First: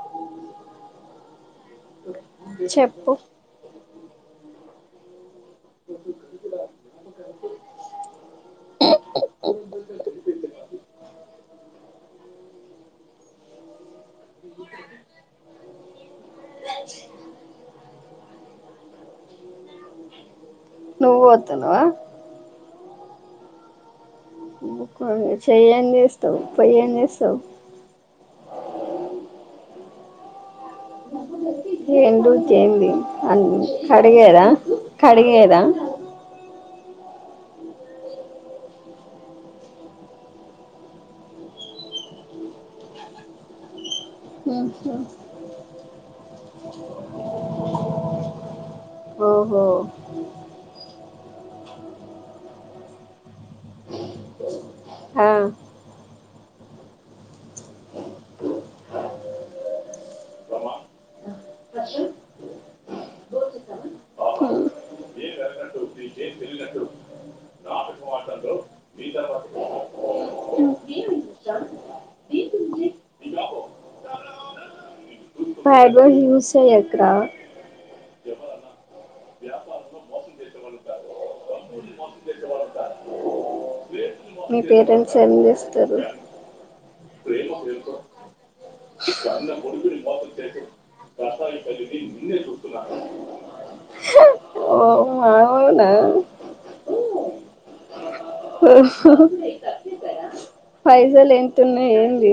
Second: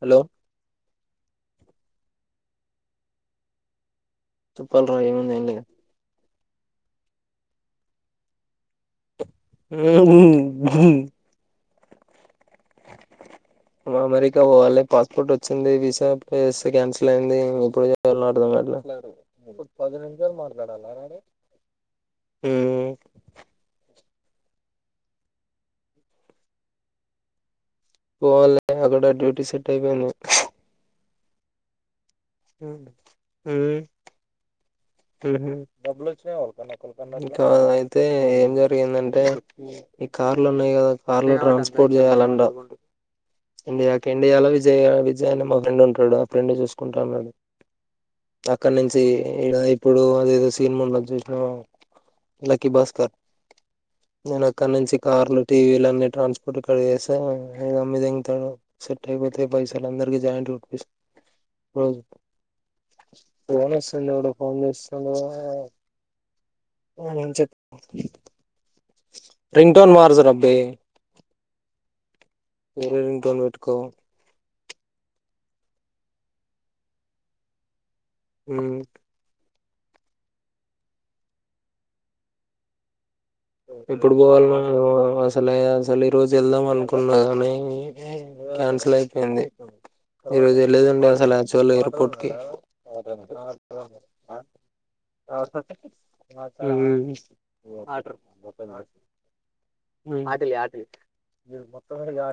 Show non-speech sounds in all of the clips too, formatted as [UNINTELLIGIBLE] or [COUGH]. Hello చెప్పు చెప్పాలి రా ఏముంది ఏంది గా ఏం ఊ ఊహూ అమెరికా పోవాలె పాస్పోర్ట్ వచ్చింది వీసా అప్లై చేస్తే క్యాన్సిల్ అయింది ఇప్పుడేం చేయాలో అర్థం కావట్లేదు పది నిమిషాలు మాట్లాడ నువ్వు పోతున్నావా హ్మ్ చెయ్ ఏం చేస్తావ్ పోయి ఏం చేస్తావ్ పోవాలి అక్కడ డ్యూటీ సెట్ అయిపోయింది మ్మ్ [UNINTELLIGIBLE] కాడిగారా ఉహుమ్ డబ్బులోంచినాయ ఎవ్వాలి కన్నా ఇంకా అయితే ఏమ్ జరిగిందంటే ఈ కార్లు ఉన్నాయ్ గదా కార్లు ట్రాన్స్పోర్ట్ చేయాలంట, ఇండియాకి ఇండియాలో విజయ విజయ్ అనే మా ఫ్రెండ్ ఉంటడు ఆ ఫ్రెండ్ చూస్కుంటానడు అక్కడ్ నుంచి ఓహో ఇప్పుడు అదేదో సినిమా ఉన్నాది. జూస్నవా లక్కీ భాస్కర్. నేను అక్కడ్ నుంచి ఆ కార్లు, టీవీల్ అన్ని టాన్స్పోర్ట్ ఇక్కడ్ చేస్త్ ఏ ఇగా అమ్మిదేంగ్తారు. వాడు సెటైపోతే పైసలందర్వి జాయింట్లుకు క్లోజ్ ఫోనోస్తుంది. ఏవాడో ఫోన్ చేస్తుండు అవును చెప్ రింగ్ టోన్ మార్జరా అబ్బి వేరే రింగ్ టోన్ పెట్టుకో ఫైబర్ యూస్ చేయ్క్ రా ఉమ్ ఎల్ ఎప్పుడు పోవాల్నో మీ ఏమో పేరెంట్స్ ఏం అసలే చేస్తారు అసలు ఈరోజు వెళ్దాం అనుకున్ ఉన్నా కానీ కాన్సిల్ అయిపోయింది. ఈరోజు వెళ్లేదుండే అసలు యాక్చువల్ ఎయిర్పోర్ట్ కి [UNINTELLIGIBLE] ఓ ఆహా అవునా ఆ పైసలు ఎంతున్నాయి ఏంది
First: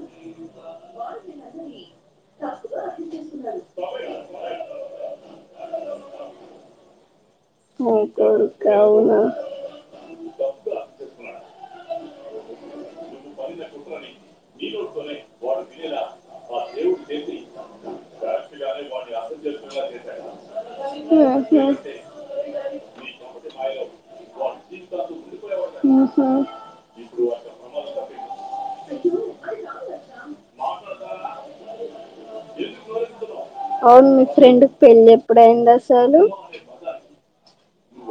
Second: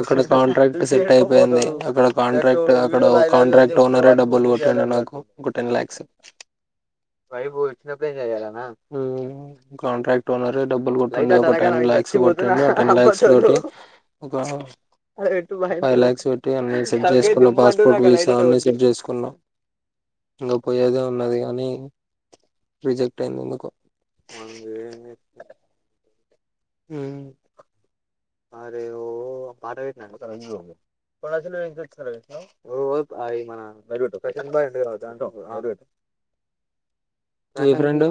అక్కడ కాంట్రాక్ట్ సెట్ అయిపోయింది. అక్కడ కాంట్రాక్ట్ అక్కడ కాంట్రాక్ట్ ఓనరే డబ్ కొన్ని కొట్టలే నాకు ఒక టెన్ లాక్స్ నీ కొడుకు అవునా హ్మ్ కాంట్రాక్ట్ డోనరే డబ్బులు కొట్టిండు. ఒక టెన్ లాక్స్ కొట్టిండు. ఆ టెన్ లాక్స్ తోటి ఒక ఫైవ్ లాక్స్ పెట్టి పాస్పోర్ట్, వీసా అవన్నీ సెట్ చేసుకున్నా ఇంగ పోయేదే ఉన్నది ఆహా గాని రిజెక్ట్ అయింది. ఎందుకో ఆహా హ్మ్ అరే ఓ పాట బెట్ నా ఓసారి విన్ జూడు పాసులు పెట్టలే ఇంకా అరే ఓ మీ ఫ్రెండ్ పెళ్ళి ఎప్పుడయింది. అసలు ఏ ఫ్రెండు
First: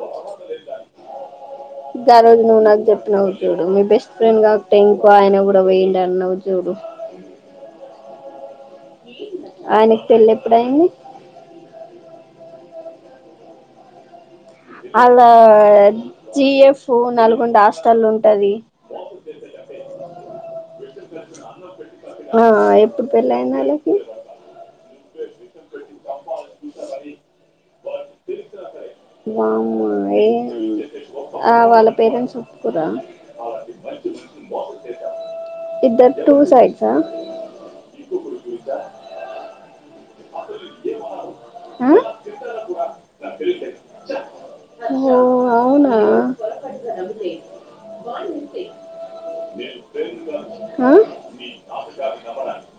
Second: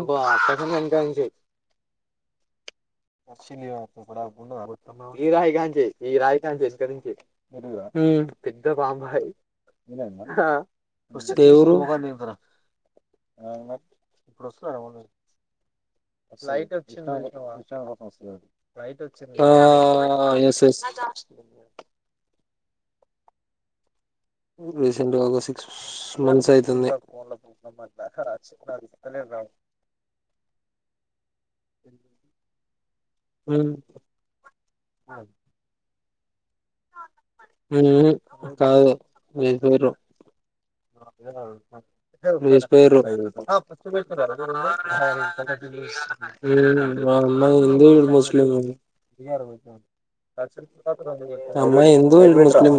గా రోజు నువ్వు నాకు జెప్పినవ్ చూడు మీ బెస్ట్ ఫ్రెండ్ కావట్టే ఈ రాయి కాంచె ఈ రాయి కాంచె ఇంక నుంచి హ్మ్ ఆయనకి పెళ్ళి ఎప్పుడయింది ఏ ఊరు అ హలో జిఎఫ్ నల్గొండ హాస్టల్లుంటది. ఆ యస్ యస్ ఆ ఎప్పుడు పెళ్లైంది. ఆళ్ళకి రీసెంట్ గా ఒక సిక్స్ స్ మంత్స్ అయితుంది. వామ్మా ఏయ్ ఆ వాళ్ళ పేరెంట్స్ ఒప్పుకురా ఉమ్ ఇద్దర్ టూ సైడ్ నేను పోను కాద్ లే లేష్ పోయిర్రో అ పేర్లు రాయండి ఆ ఫస్ట్ పేపర్ ఓ రాయాలా అవునా హ్మ్ వాళ్ళ హిందు ఈడు ముస్లింలు ఆ అమ్మాయి హిందూ ఈడు ముస్లిం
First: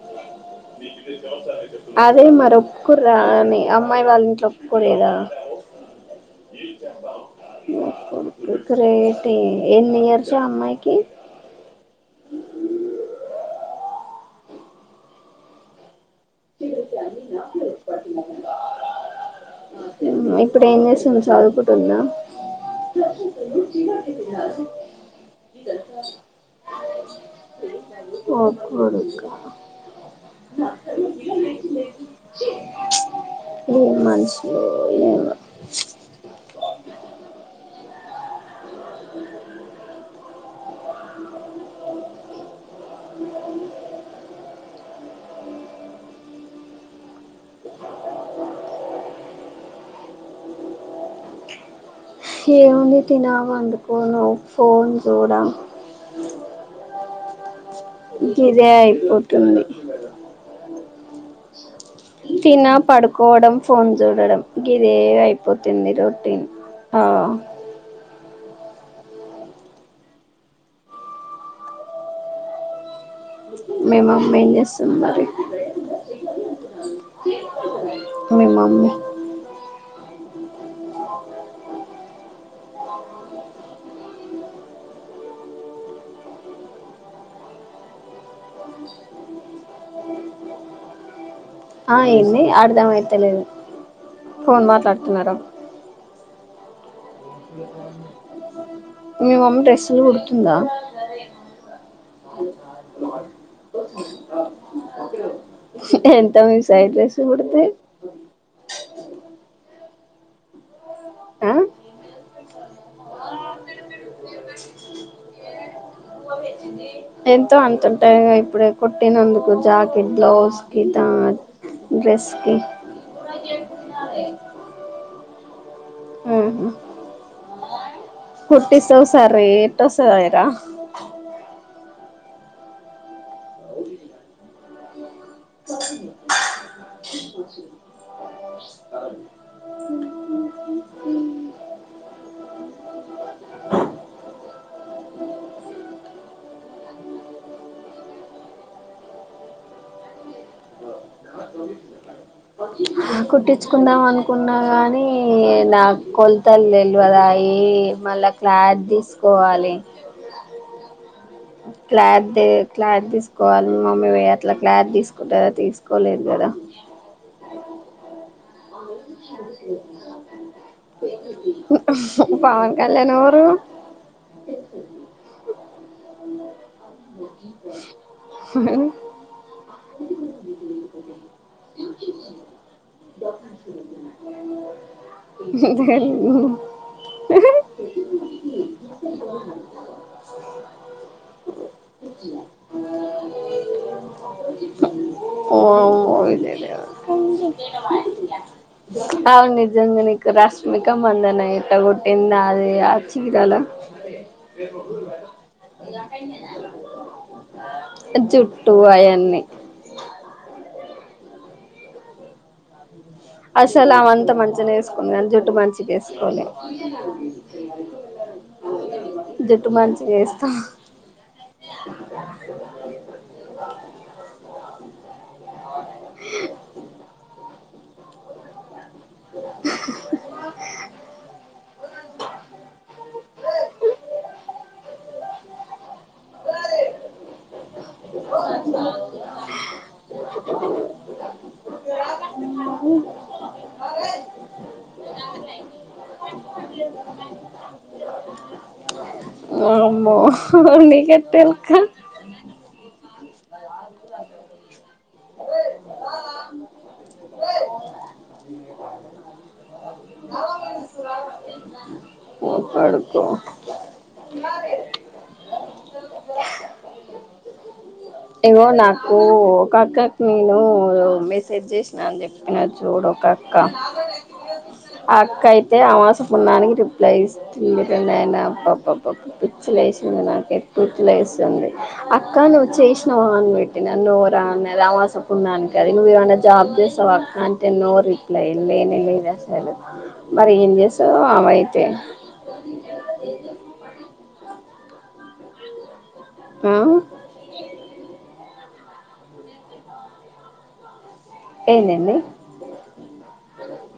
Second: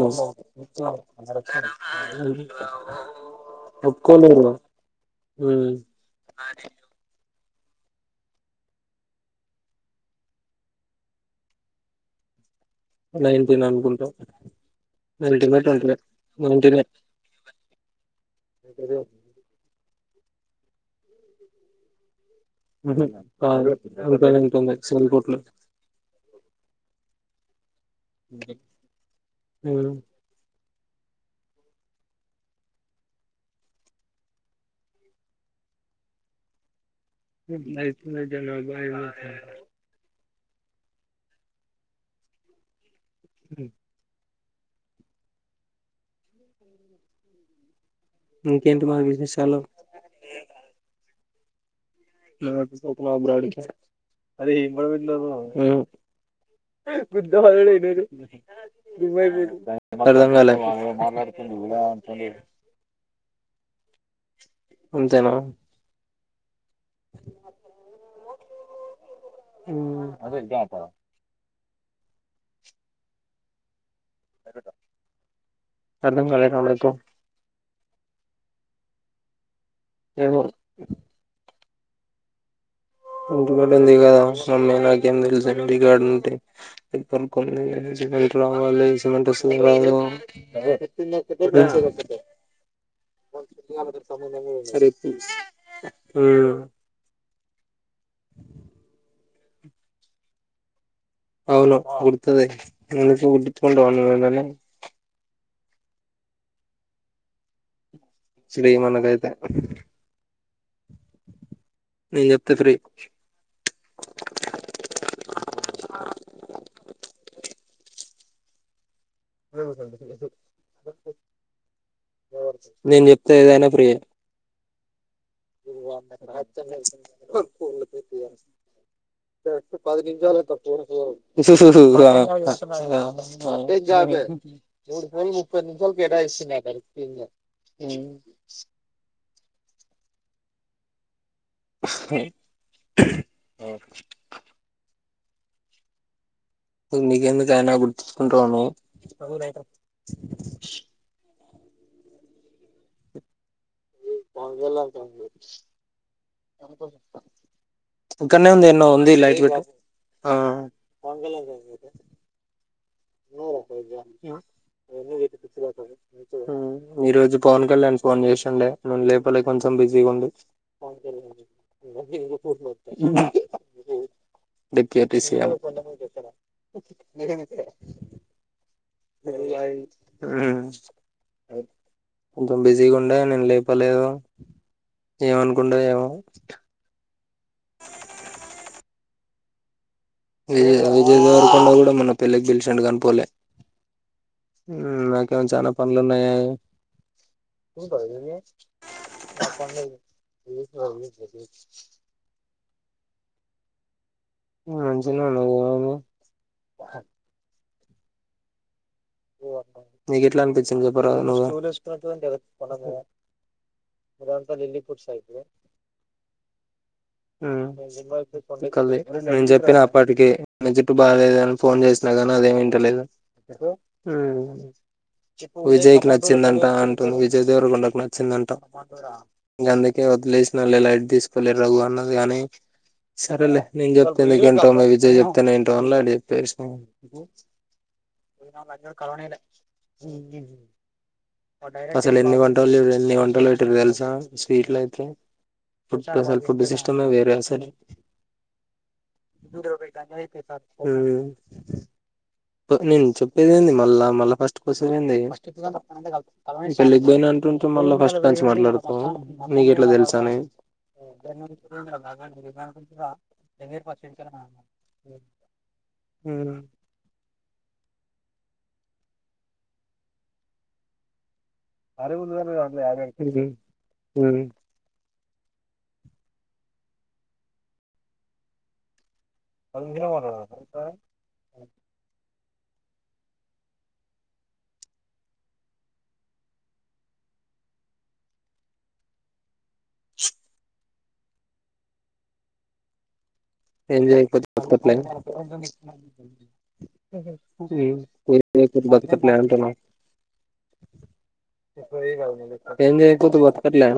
అదే మరి ఒప్పుకుర్రా అని అమ్మాయి వాళ్ళ ఒప్పుకోలేరు ఇంట్లో ఒప్పులేదా ఆదేయు ఇ గ్రేటే ఎన్ని ఇయర్సో అమ్మాయికి నైన్టీన్ అనుకుంటా నైన్టీనో ట్వెంటీ నో నైన్టీన్ నే ఉమ్ ఇప్పుడు ఏం చేస్తుంది చదువుకుంటుందా ఉహు కాదు వెళ్లిపోయినంక నిన్నచ్చింది కోట్లో. హు ఒక్ కొడుకు ఉమ్ ఏం మనుషులో ఏమో నైట్ పూట డెలివరీ బాయ్ గా చేస్తవా హు ఇంకేంటి మరి విశేషాలు ఏముంది ఉమ్ తినడం పండుకోను ఫోన్ చూడ గుద్ధ పగలు తిన్నాడు గిదే అయిపోతుంది అ అమడగానోల్లు ఏమో అన్నరు మాట్లాడుతుండగా తిన్న పడు కోడం ఫోన్ చూడడం గిదే అంతేనా అయిపోతుంది రొటీన్ ఆ హూ మీ మమ్మీ ఏం చేస్తుంది మరి అర్థం కాలేదు నాకు మీ మమ్ ఏమో ఒగ్గు గడ్డ ఉంది కదా మమ్మే నాక ఏం తెలుసు డ [UNINTELLIGIBLE] ర్డ ఉంటేంది సిమెంట్ రావాలి సిమెంట్ వస్తుంది రాదు ఆ ఏంది అర్థం అయితలేదు ఫోన్ స సర మాట్లాడుతున్నారా [INAUDIBLE] మీ మమ్మీ డ్రెస్సులు కుడుతుందా అవును కుడు తది ఎందుకు కుట్టించుకుట్టవా నువ్వు ఏదన్నా ఎంత మీ సైడ్ డ్రెస్ కుడితే ఫ్రీ మనకైతే ఆ నేను చెప్తే ఫ్రీ ఎంతో అంత ఉంటాయిగా ఇప్పుడే కుట్టినందుకు జాకెట్ బ్లౌజ్ కి తా డ్రెస్ కి నేను చెప్తే ఆహా హా [INAUDIBLE] కుట్టిస్తావు సరే ఎట్ట వస్తదాయరా మూడు ముప్పది నిమిషాలు కేటాయిస్తున్నాయి నా నీకెందుకైనా కుట్టించుకుంటావా నువ్వు కుట్టి నచ్చుకుందాం అనుకున్నా కానీ నా కొలతలు తెల్వదాయే మళ్ళా ఇక్కడనే ఉంది క్లాత్ ఎన్నో తీసుకోవాలి వంగలా గర్ క్లాతి క్లాతు తీసుకోవాలి మమ్మీ అట్లా క్లాతు తీసుకుంటారా తీసుకోలేదు కదా డే పవన్ కళ్యాణ్ ఎవరు డిప్యూటీ [INAUDIBLE] [UNINTELLIGIBLE] [UNINTELLIGIBLE] కొంచెం బిజీగా ఉండే నేను లేపాలేదు ఏమనుకుండో ఏమో హా హ విజయ్ దేవరకొండ కూడా మొన్న పెళ్ళికి పిలిచాండు కాని పోలే చానా పనులు వామో ఉన్నాయి విజయ్ దేవరకొండ అవును నిజంగానే రష్మిక మధన ఎట్టా గొటిది చీరాలా రేప్ ఒక్క రోజ్ మంచిగనే బయట ఉన్నది ఏమైంది జుట్టు అయా నీకు ఎట్లా అనిపించింది చెప్పర నువ్వే అసలు అవంతా మంచిగనే వేసుకుంది కానీ జుట్టు మంచిగా వేసుకోలే నేను జుట్టు చెప్పి మంచిగా అప్పటికి వేస్తా జుట్టు బాలేదు అని ఫోన్ చేసినా అదే వింట లేదు విజయ్ కి నచ్చిందంటా అంటున్ విజయ్ దేవరకొండకి నచ్చిందంటా. గందుకే వదిలేసినళ్లే లైట్ తీసుకోలే రఘు అన్నది కాని, సరేలే నేను చెప్తలే గంటోన్నా విజయ్. తేల్ ఇంటోలే ఎట్ చెప్పేశినవ్. అసలు ఎన్ని వంటలు ఎన్ని వంటలు పెట్టిర్ తెలుసా స్వీట్లు అయితే అసలు ఫుడ్ సిస్టమ్ వేరే అసలు వామ్మో హ్మ్. నీకెట్ట తెల్క నేన్ చెప్పే [UNINTELLIGIBLE] మళ్ళా మళ్ళా ఫస్ట్ కొస్తావేందే పెళ్ళికిపోయినా అంటుంటే మళ్ళా ఫస్ట్ నుంచి మాట్లాడుతావు మీకు ఎట్లా తెలుసా అని. ఓ కొడుకో హ్మ్ ఇగో నాకు ఒక అక్కకి నేను మెసే జ్ చేసిన అని చెప్పిన చూడు ఒక అక్క ఆ అక్ కైతే అమాస పున్నానికి రిప్లై ఇస్తుంది రా నాయనా అబ్బాబ్బాబ్బా. పిచ్చి లేసింది నాకు అయితే [UNINTELLIGIBLE] లేస్తంది. అక్క నువ్వు చేస్ నో అని పెట్టినా, నో రా నేను అమాసపున్నానికి అది నువ్వు ఏమన్నా జాబ్ చేస్తావా అక్క అంటే నో రిప్లై లేనే లేదా. మరి ఏం చేస్ ఆమె అయితే. రిప్లై ఆ [UNINTELLIGIBLE] హ్మ్. నీకు భక్తి ఎక్కువే అంటున్న. ఏందండి ఏం చేయకపోతే బ్రతుకట్లే.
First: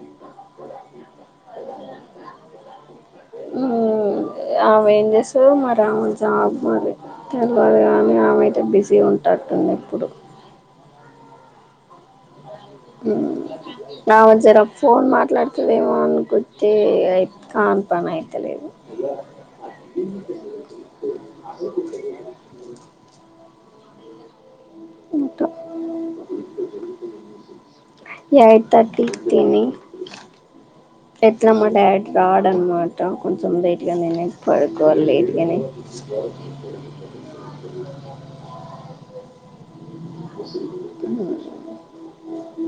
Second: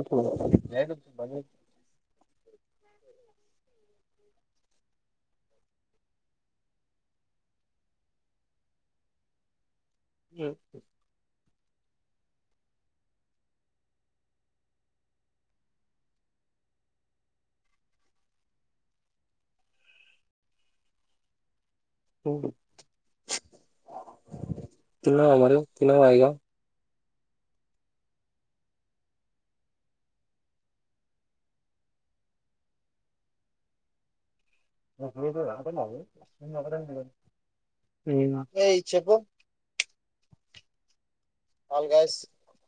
ఆమె ఏం చేస్తారు మరి ఆమె జాబ్ మరి తెల్వదు కానీ ఆమె అయితే బిజీ ఉంటాటుంది. ఎప్పుడు. ఆమె జర ఒక ఫోన్ మాట్లాడుతుదేమో అనుకుంటే కాని పని అయితలేదు. హ్మ్. తిన్నవా మరి తిన్నవా ఇగ. ఎయిట్ తర్టీ తిని అట్లా మా డాడీ రాడు అనమాట కొంచం లేట్ గానే తినేసి పడుకొలేదు గాని. చెప్పు హ్మ్. అల్ గ్యాస్. హు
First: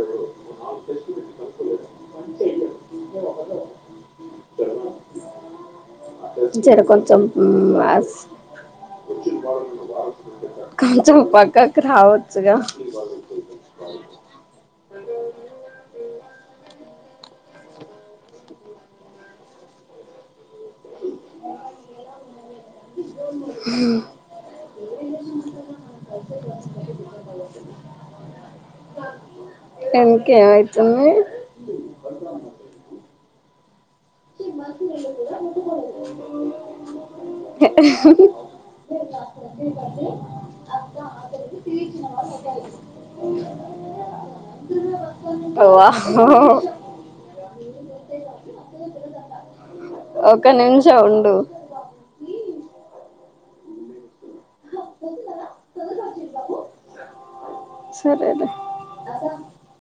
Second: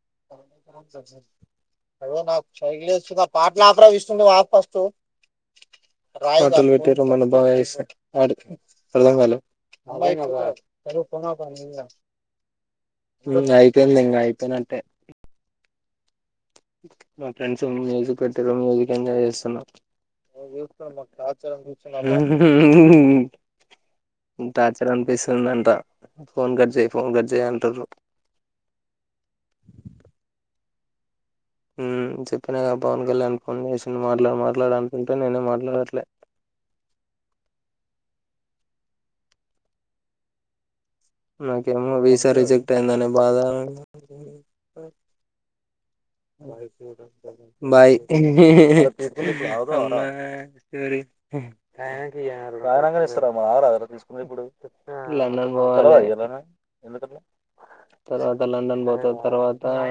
హు. అదిగో నాకు [UNINTELLIGIBLE] లేస్తుంది పాటలు ఆపరా విష్ణు నువ్వు ఆపు ఫస్ట్. హోటల్ జర పెట్టిరు కొంచెం మన బాయ్స్ ఆడు అర్థం కాలే మొబైల్ కొంచెం పక్కకు రావచ్చుగా ఇంగ అయిపోయింది. ఇంగ అయి పోయినట్టే. మా ఫ్రెండ్స్ మ్యూజిక్ పెట్టారు మ్యూజిక్ ఎంజాయ్ చేస్తున్నా టార్చర్ అనిపిస్తుంది అంటా ఫోన్ కట్ చెయ్ ఫోన్ కట్ చెయ్ అంటదంట [UNINTELLIGIBLE] హ్మ్ చెప్పినా గదా పవన్ కళ్యాణ్. ఫోన్ చేస్ హ హా. నాకేమో వీసా రిజెక్ట్ అయిందన్న బాధ ఓవా హ్ బాయ్ ఒక నిమిషం ఉండు గౌరంగ తీస్ కో కొంచెం ఆగ్ ర్ రా తీస్ లండన్ పోవాలే తర్వాత సరేలే లండన్ పోత తర్వాత